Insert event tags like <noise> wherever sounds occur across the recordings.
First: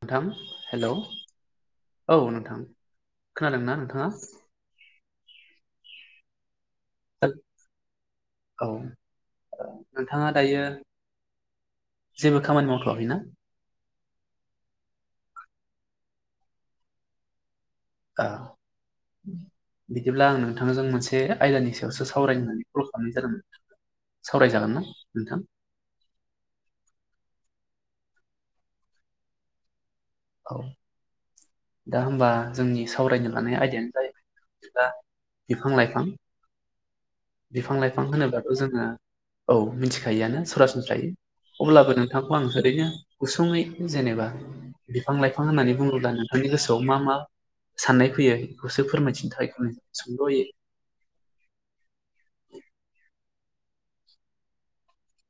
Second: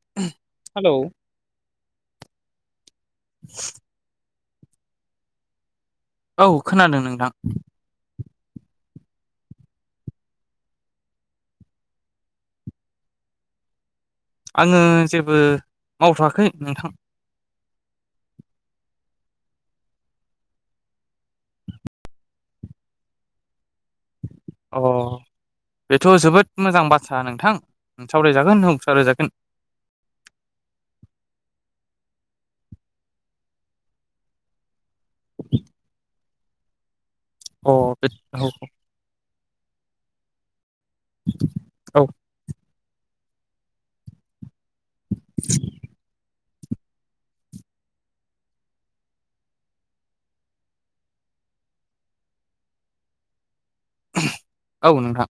नोंथां हेलौ औ नोंथां खोनादोंना नोंथाङा? औ खोनादों नोंथां। औ नोंथाङा दायो जेबो खामानि मावथवाखैना? आङो जेबो मावथवाखै नोंथां। ए बिदिब्ला आं नोंथांजों मोनसे आयदानि सायावसो सावराय होननानै कल खालामनाय जादोंमोन। सावरायजागोन अ ना नोंथां बेथ जोबोद मोजां बाथ्रा नोंथां। सावरायजागोन औ सावरायजागोन। औ दा होमबा जोंनि सावरायनो लानाय आयदायानो जाहैबाय बिफां लाइफां अ बिफां लाइफां बे औ होनोबाथ‌ जोङो औ मिथिखायोआनो सरासनस्रायै अब्लाबो औ नोंथांखौ आं ओरैनो गुसुङै जेनेबा बिफां लाइफां होननानै बुङोब्लानो नोंनि गोसोआव मा मा साननाय फैयो बेखौसो फोरमायथिनो थाखाय सोंल होयो <inaudible> औ नोंथां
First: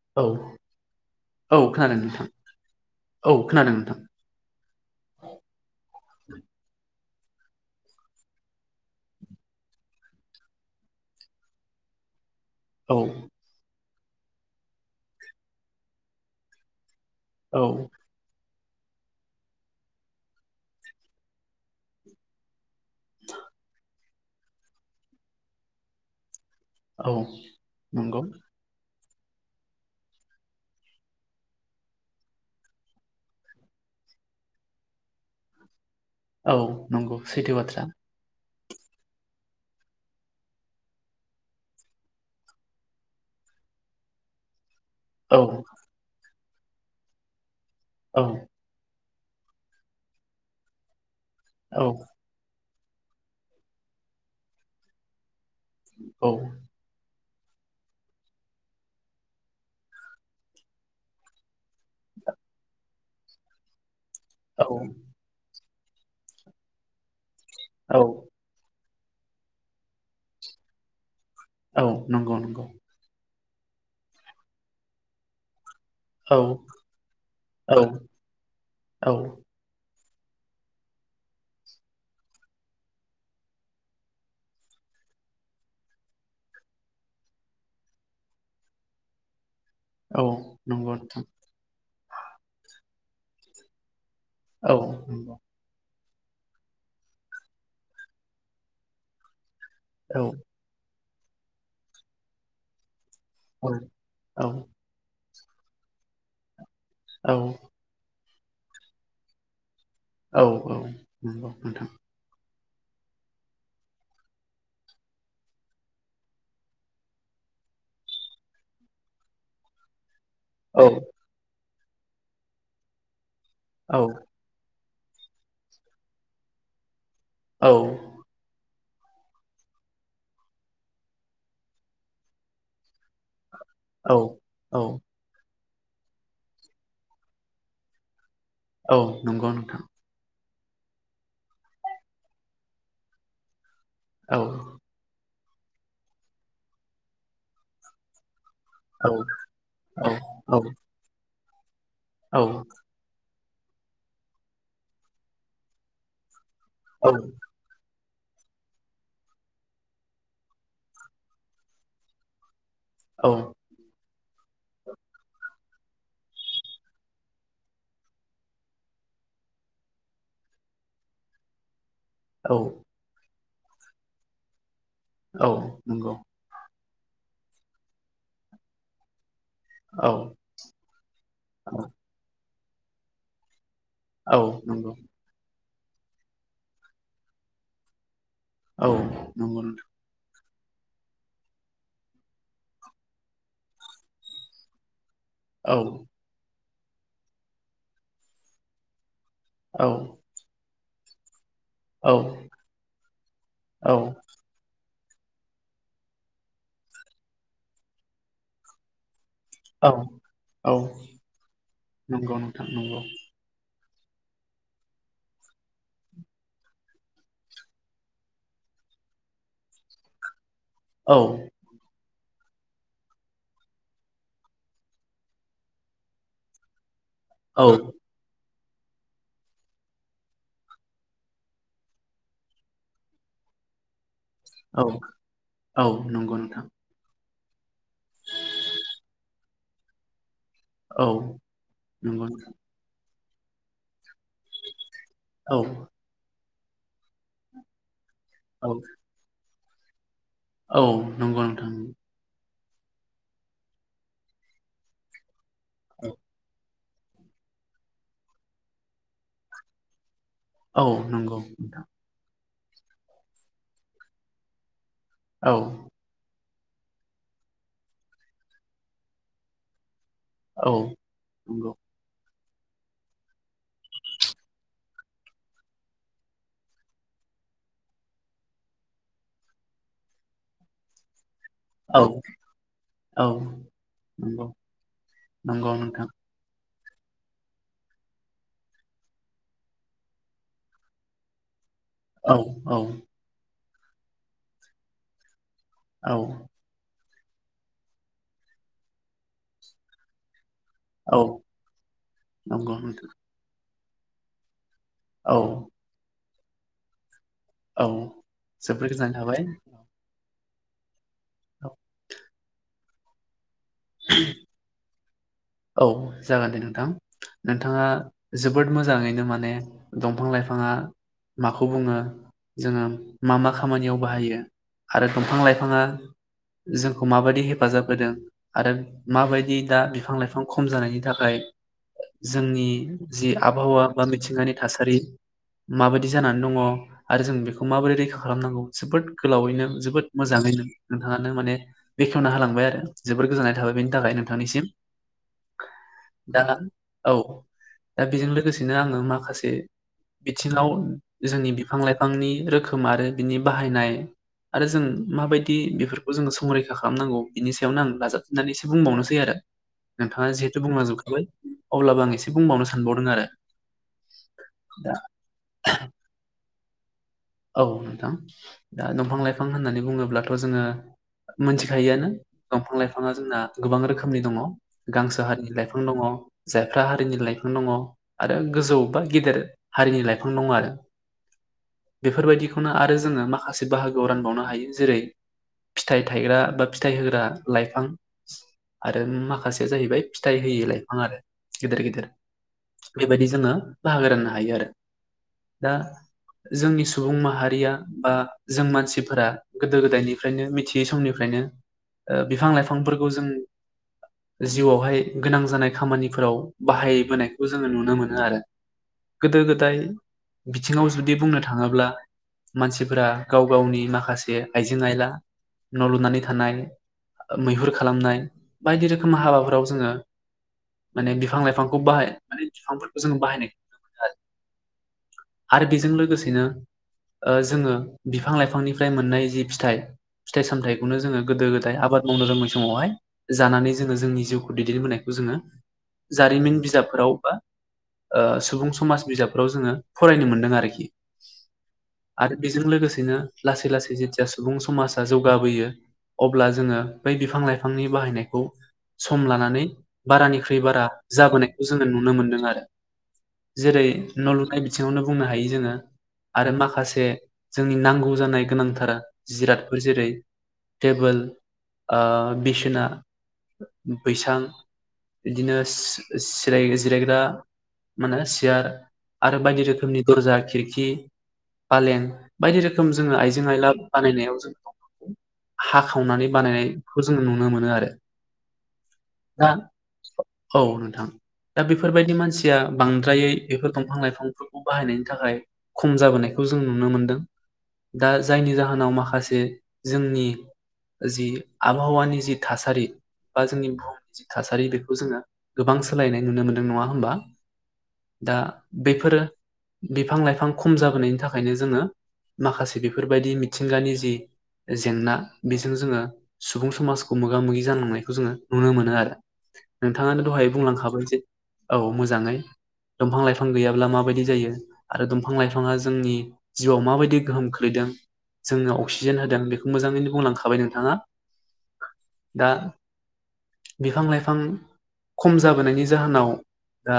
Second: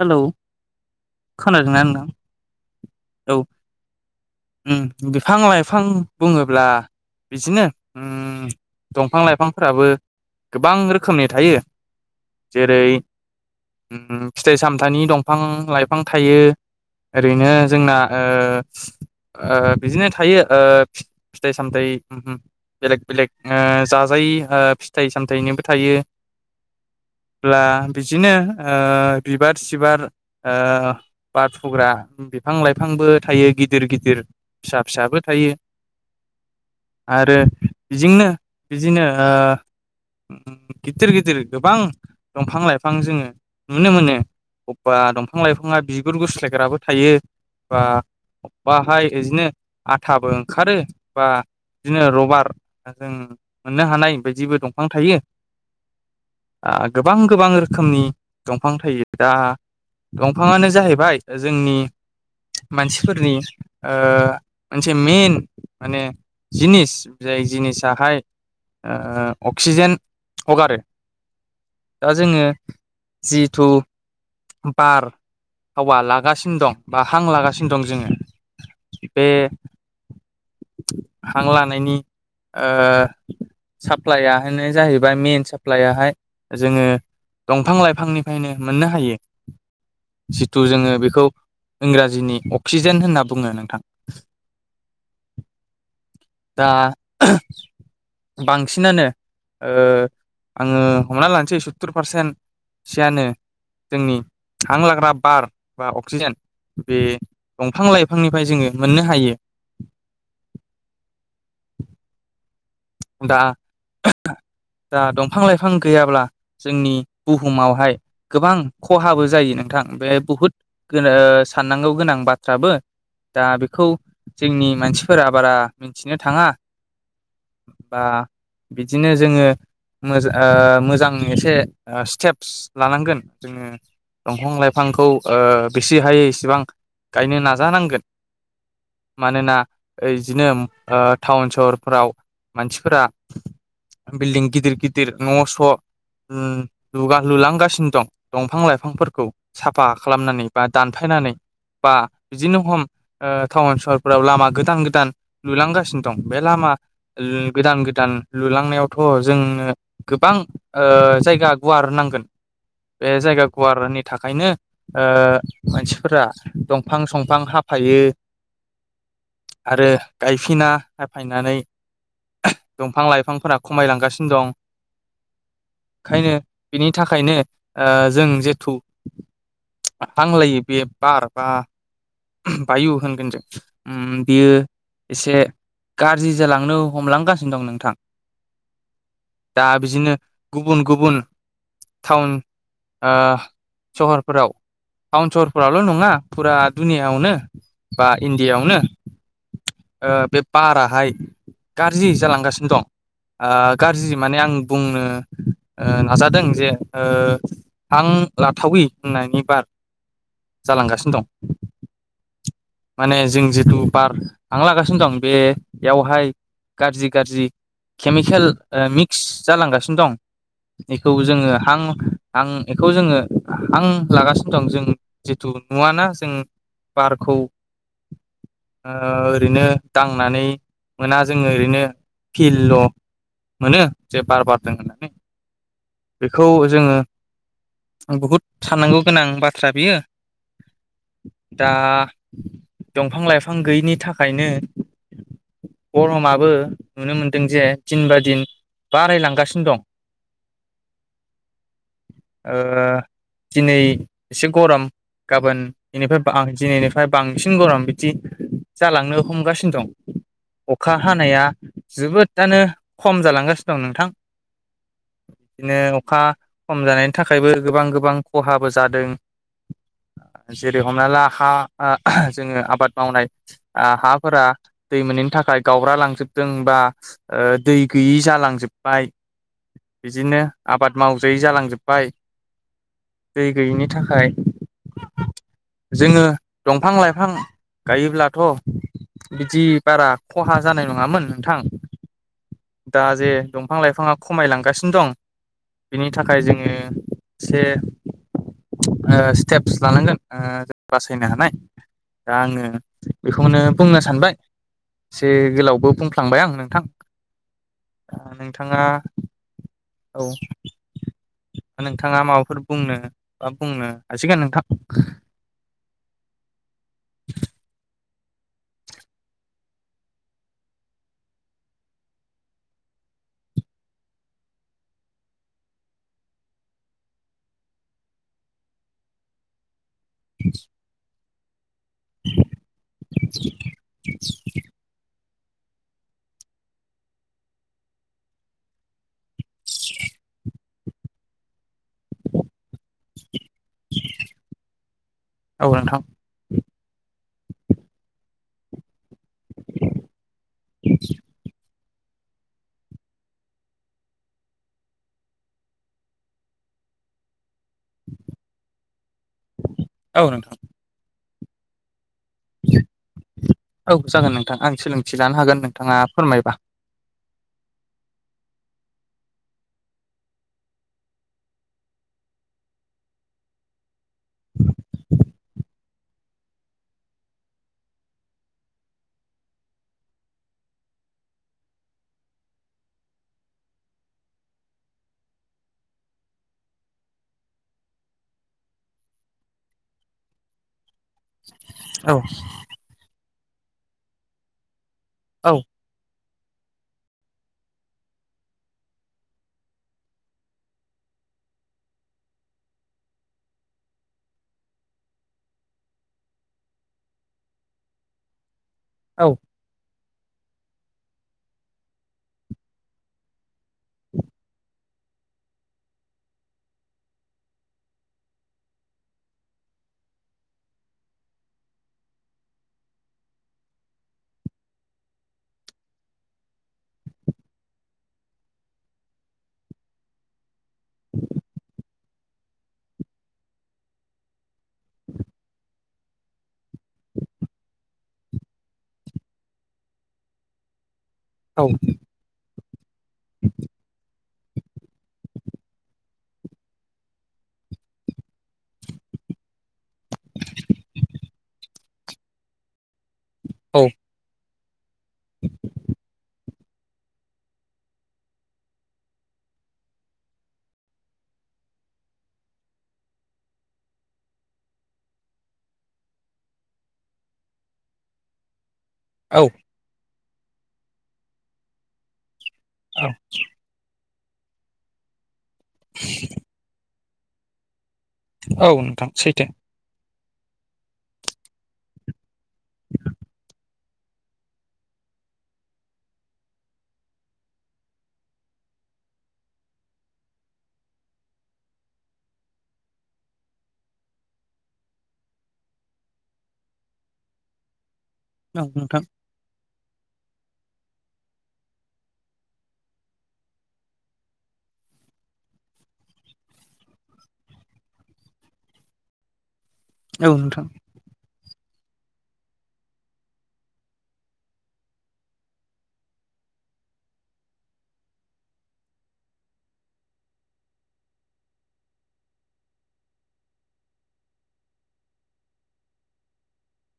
हेलौ औ औ खोनादोंना खोनादों नोंथां औ खोनादों नोंथां उम बिफां लाइफां बुङोब्ला बिदिनो उम दंफां लाइफांफोराबो गोबां रोखोमनि थायो जेरै औ फिथाइ सामथानि दंफां लाइफां थायो ओरैनो औ जोंना ओ ओ बिदिनो थायो ओ फिथाइ सामथाय बेलेग बेलेग ओ जाजायि फिथाइ सामथायाइनिबो थायो औ ब्ला नंगौ बिजिनो अ बिबार सिबार अ बार फुग्रा बिफां लाइफांबो थायो गिदिर गिदिर फिसा फिसाबो थायो औ नंगौ आरो सैथो बाथ्रा बिजोंनो बिदिनो अ गिदिर गिदिर गोबां दंफां लाइफां जोङो नुनोबो। मोनो बा औ दंफां लाइफाङा बिगुर गुस्लायग्राबो थायो बा औ यजना बाहाय बिदिनो आथाबो ओंखारो बा औ बिदिनो रबार जों मोननो हानाय बायदिबो दंफां थायो औ आ गोब गोबां गोबां रोखोमनि दंफां थायो दा दंफाङानो जाहैबाय जोंनि मानसिफोरनि अ औ मोनसे मइेन माने जिनिस जाय औ जिनिसाहाय ओ अक्सिजेन हगारो औ दा नंगौ जोङो नंगौ जिथु बार हावा औ लागासिनो दं बा हां लागासिनो दं औ जोङो औ बे <unintelligible> हां लानायनि अ साप्लाइआाहनो जाहैबाय मइेन साप्लइयाहाय जोङो दंफां लाइफांनिफ्रायनो मोननो हायो औ जिथु जोङो नंगौ नोंथां बेखौ इंराजिनि अक्सिजेन जेन होनना बुङो नोंथां औ दा बांसिनानो ओ औ आङो हमना लानोसै सु्तुर पारसेन्ट सियानो जोंनि हां लाग्रा बार बा अक्सिजेन बे औ दंफां लाइ बिफांनिफ्राय जोङो मोननो हायो औ औ नंगौ नोंथां दा <unintelligible> दा दंफां लाइफां गैयाब्ला जोंनि बुहुमावहाय गोबां खहाबो जायो नों थां बे बुहुद औ गो अ साननांगौ गोनां बाथ्राबो दा बेखौ औ जोंनि मानसि फोरा बारा मिथिनो थाङा औ बा बिदिनो जोङो मोज मोजां एसे स्टेप्स लानांगोन जोङो औ दंफां लाइफांखौ अ बेसे हायै इसेबां गायनो नाजानांगोन। नंगौ मानोना नोंथां ओइदिनो ओ टाउन सहरफोराव मानसिफोरा औ बिल्दिं गिदिर औ गिदिर न' थ' ओम लुगा लुलांगासिनो दं। दंफां लाइफांफोरखौ साफा खालामनानै औ बा दानफायनानै बा बिदिनो हम ओ टाउन सहरफोराव लामा गोदान गोदान लुलांगासिनो दं बे लामा लु औ गोदान गोदान लुलांनायावथ' जोंनो गोबां ओ जायगा गुवार नांगोन। बेे जायगा गुवारनि थाखायनो ओ मानसिफोरा दंफां संफां हाफायो आरो गायफिना हाफायनानै औ दंफां लाइफांफोरा खमायलांगासिनो दं। औ नंगौ ओंखायनो बिनि थाखायनो ओ जों जेथु औ हांलायो बे बार बा औ बायु होनगोन जों उम औ बियो नंगौ एसे गाज्रि जालांनो हमलांगासिनो दं नोंथां। औ नंगौ दा नोंथां बिदिनो गुबुन गुबुन टाउन ओ सहरफोराव औ टाउनसरफोरावल' नङा फुरा दुनियायावनो बा इण्डियाायावनो औ ओ बे बाराहाय गाज्रि औ जालांगासिनो दं ओ औ गाज्रि माने आं बुंनो ओ नाजादों जे ओ हां लाथावि होननानै बार औ औ जालांगासिनो दं।। नंगौ नोंथां नंगौ। माने जों बार हां लागासिनो दं बेयावहाय गाज्रि गाज्रि केमिकेल मिक्स जालांगासिनो दं बेखौ औ जोङो हां आं बेखौ जोङो आं लागासिनो दं जों जिथु नुवाना जों बारखौ औ ओ ओरैनो दांनानै मोना जोङो ओरैनो फिलल' मोनो जे बार बारदों औ होननानै औ नंगौ बेखौ नोंथां जोङो बहुद साननांगौ गोनां बाथ्रा बियो औ नंगौ। बिफां लाइफां गैयिनि थाखायनो नोंथां औ गरमाबो नुनो मोनदों जे दिनबा दिन औ बारायलांगासिनो दं। औ नंगौ नोंथां। ओ दिनै एसे गरम गाबोन औ इनिफ्राय <unintelligible> फाय बांसिन गरम बिदि जालांनो हमगासिनो दं। औ अखा नंगौ हानाया नोंथां जोबोदानो खम जालांगासिनो दं नोंथां। औ बिदिनो अखा खम जानायनि थाखायबो गोबां गोबां खहाबो जादों। औ जेरै हमना ला हा नंगौ जोङो आबाद मावनाय हाफोरा दै मोनैनि थाखाय गावब्रालांजोबदों बा ओ दै गैयि जालांजोब्बाय बिदिनो आबाद माव जै औ जालांजोब्बाय औ दै गैयैनि थाखाय नंगौ नंगौ नोंथां। जोङो दंफां लाइफां गायोब्लाथ' बिदि बारा खहा जानाय नङामोन नोंथां। औ औ दा जे दंफां लाइफाङा खमायलांगासिनो दं बिनि औ थाखाय जोङो। से ओ स्टेप्स लानांगोन ओ औ बासायनो हानाय दा आङो नंगौ नोंथां बेखौनो बुंनो सानबाय। एसे औ गोलावबो बुंफ्लांबाय आं नोंथां। औ नोंथाङा जोबोर गोजोननाय थाबाय औ। नोंथाङा माबाफोर बुंनो बा बुंनो हासिगोन नोंथां। औ जागोन दे नोंथां नोंथाङा जोबोद मोजाङैनो माने दंफां लाइ फाङा माखौ बुङो जोङो मा मा खामानियाव बाहायो। आरो दंफां लाइफाङा जोंखौ माबायदि हेफाजाब होदों आरो माबायदि दा बिफां लाइफां खम जानायनि थाखाय जोंनि जि आबहावा बा मिथिंगानि थासारि माबायदि जानानै दङ आरो जों बेखौ माबोरै रैखा खालामनांगौ जोबोद। गोलावैनो जोबोद मोजाङैनो नोंथाङानो माने बेखेवना होलांबाय आरो जोबोद गोजोननाय थाबाय बिनि थाखाय। नोंथांनिसिम। औ नोंथां। दा औ दा बेजों लोगोसेनो आङो माखासे बिथिङाव जोंनि बिफां लाइफांनि रोखोम आरो बिनि बाहायनाय आरो जों माबायदि बेफोरखौ जोङो संरैखा खालामनांगौ बेनि सायाव यावनो आं दाजाबनानै एसे बुंबावनोसै आरो औ नोंथाङा नोंथां जिहेथु बुंलांजोबखाबाय अब्लाबो आं एसे बुंबावनो सानबावदों आरो औ जागोन नोंथां आं दा सोलोंथि लानो हागोन नोंथाङा फोरमायबा। औ नोंथां दा दंफां लाइफां होननानै बुङोब्लाथ जोङो मोनथिखायोआनो दंफां लाइफाङा जोंना गोबां रोखोमनि दङ। गांसो हारिनि लाइफां दङ जायफ्रा हारिनि लाइफां दङ आरो गोजौ बा गेदेर। हारिनि लाइफां दं आरो। बेफोरबायदिखौनो आरो जोङो माखासे बाहागोआव रानबावनो हायो जेरै फिथाइ थायग्रा बा फिथाइ होग्रा लाइफां आरो माखासे बे जाहैबाय फिथाइ होयै लाइफां आरो गिदिर गिदिर औ बेबायदि जोङो बाहागो राननो हायो आरो औ दा जोंनि सुबुं माहारिया बा जों मानसिफोरा गोदो गोदायनिफ्रायनो मिथियै समनिफ्राय यनो बिफां लाइफांफोरखौ जों जिउआवहाय गोनां जानाय खामानिफोराव बाहायबोनायखौ जोङो नुनो मोनो आरो। औ गोदो गोदाय बिथिङाव जुदि बुंनो थाङोब्ला मानसिफोरा गाव गावनि माखासे आइजें आयला न लुनानै थानाय। मैहुर खालामनाय बायदि रोखोम हाबाफोराव जोङो माने बिफां लाइफांखौ बाहाय माने बिफांफोरखौ जो बाहायनायखौ नुनो मोनो आरो। आरो बेजों लोगोसेनो ओ जोङो बिफां लाइफांनिफ्राय मोननाय जि फिथाइ फिथाइ सामथायखौनो जोङो गोदो गोदाय आबाद मावनो रोंङै समावहाय जानानै जोङो जोंनि जिउखौ दैदेनबोनायखौ जोङो जारिमिन बिजाबफोराव बा ओ सुबुं समाज बिजाबफोराव जोङो फरायनो मोनदों आरोखि आरो बेजों लोगोसेनो लासै लासै जे सुबुं समाजा जौगाबोयो अब्ला जोङो बै बिफां लाइफांनि बाहायनायखौ सम लानानै बारानिख्रुइ बारा जाबोनायखौ जोङो नुनो मोनदों आरो। औ जेरै न लुनाय बिथिङावनो बुंनो हायो जोङो आरो माखा माखासे जोंनि नांगौ जानाय गोनांथार जिरादफोर जेरै टेबोल ओ बिसोना बैसां बिदिनो सि सिय जिरायग्रा माने सियार औ बायदि रोखोमनि दरजा खिरखि फालें बायदि रोखोम औ जोङो आइजें आयला। बानायनायाव जोंफोरखौ हाखावनानै बानायनायखौ जों नुनो मोनो आरो। औ नोंथां दा सैथो। औ नोंथां दा बेफोरबायदि मानसिया बांद्रायै बेफोर दंफां लाइफां फांफोरखौ बाहायनायनि थाखाय खम जाबोनायखौ जों नुनो मोनदों। दा जायनि जाहोनाव माखासे जोंनि जि आबहावानि जि थासारि बा जोंनि बुहुमनि थासारि बेखौ जोङो गोबां सोलायनाय नुनो मोन्दों नङा होमबा दा औ नोंथां बेफोरो बिफां- लाइफां खम जाबोनायनि थाखायनो जोङो माखासे बेफोरबायदि मिथिंगानि जि जेंना बेजों जोङो सुबुं समाजखौ मोगा -मोगि जानांनायखौ जोङो नुनो मोनो आरो नोंथाङानो औ दहाय नोंथां बुंलांखाबाय जे औ मोजाङै दंफां लाइफ फां गैयाब्ला माबायदि जायो आरो दंफां -लाइफाङा जोंनि जिउआव माबायदि गोहोम खोलैदों जोंनो अक्सिजेन होदों बेखौ मोजाङैनो बुंलांखाबाय नोंथाङा दा बिफां- लाइफां खम जाबोनायनि जाहोनाव दा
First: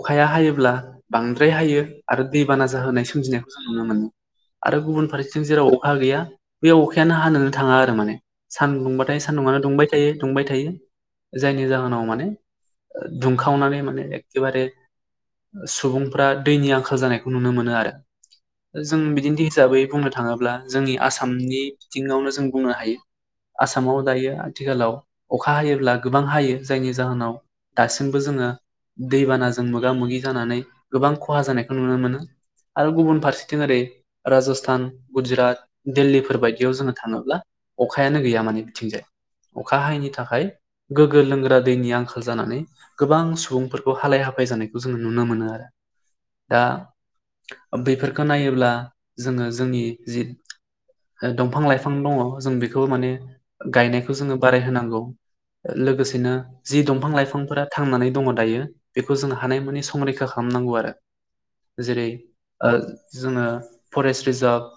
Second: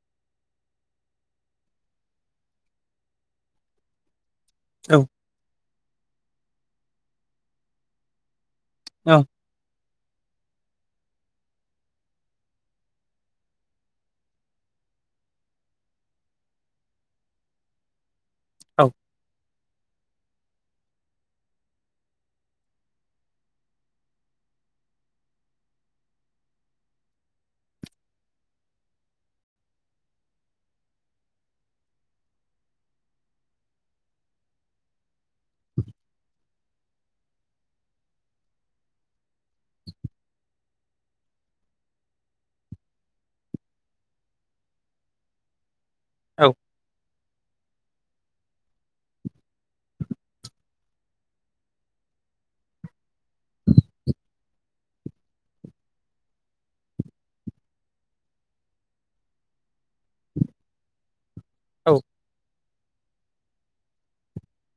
अखाया हायो ब्ला बांद्राय हायो आरो दैबाना जाहोनाय सोमजिनायखौ जों नुनो मोनो आरो औ गुबुन फारसेथिं जेराव अखा गैया बे अखायानो हानोनो थाङा आरो माने औ सानदुंबाथाय सान्दुंङानो दुंबाय थायो दुंबाय थायो जायनि जाहोनाव माने ओ दुंखावनानै माने एक्केबारे सुबुंफ्रा दैनि आंखाल जानायखौ नुनो मोनो औ आरो जों बिदिनो दिज हिसाबै बुंनो थाङोब्ला जोंनि आसामनि बिथिङावनो जों बुंनो हायो आसामाव दायो आथिखालाव अखा हायोब्ला गोबां हायो जायनि जाहोनाव दासिमबो जोङो दैबानाजों मोगा-मोगि जानानै गोबां खहा जानायखौ नुनो मोनो। आरो गुबुन फारसेथिं ओरै राजस्थान, गुजरात, दिल्लीफोर बायदियाव जोङो थाङोब्ला अखायानो गैया माने बिथिंजाय अखा हायैनि थाखाय गोग्गो लोंग्रा दैनि आंखाल जानानै गोबां सुबुंफोरखौ हालाय-हाफाय जानायखौ जों नुनो मोनो आरो। औ दा बेफोरखो नायोब्ला जोङो जोंनि जि ओ दंफां-लाइफां दङ' जों बिखौ माने गायनायखौ जोङो बारायहोनांगौ। ओ लोगोसेनो जि दंफां-लाइफांफोरा थांनानै दङ' दायो बेखौ जोंहा हानायमानि संरैखा खालामनांगौ आरो। जेरै ओ जोङो फरेस्ट रिजार्भ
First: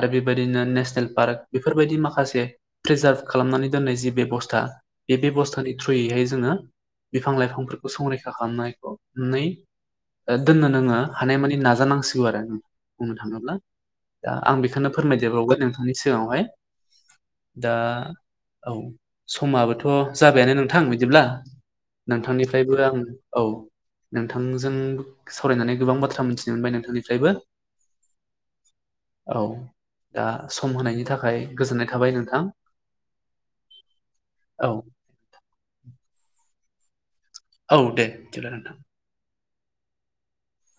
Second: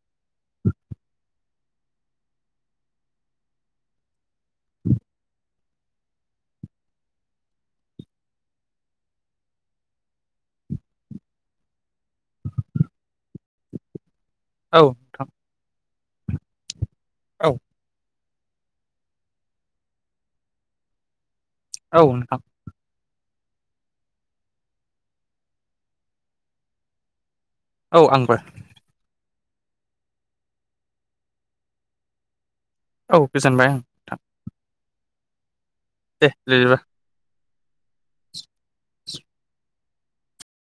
आरो बेबायदिनो नेशनेल पार्क बेफोरबायदि माखासे प्रिजार्भ खालामनानै दोननाय जि बेबस्था बे बेब'स्थानि थ्रुयैहाय जोङो बिफां-लाइफांफोरखौ संरैखा खालामनायखौ नै ओ दोननो नोङो हानायमानि नाजानांसिगौ आरो बुंनो थाङोब्ला दा आं औ बेखोनो नोंथां फोरमायदेरबावगोन नोंथांनि सिगाङावहाय औ दा औ समाबोथ' जाबायानो नोंथां बिदिब्ला औ नोंथां नोंथांनिफ्रायबो आं औ नोंथांजों सावरायनानै गोबां बाथ्रा मिनथिनो मोनबाय नोंथांनिफ्रायबो औ आंबो औ दा सम होनायनि थाखाय गोजोननाय थाबाय नोंथां। औ गोजोनबाय आं नोंथां। औ दे <unintelligible> औ दे बिदिब्ला नोंथां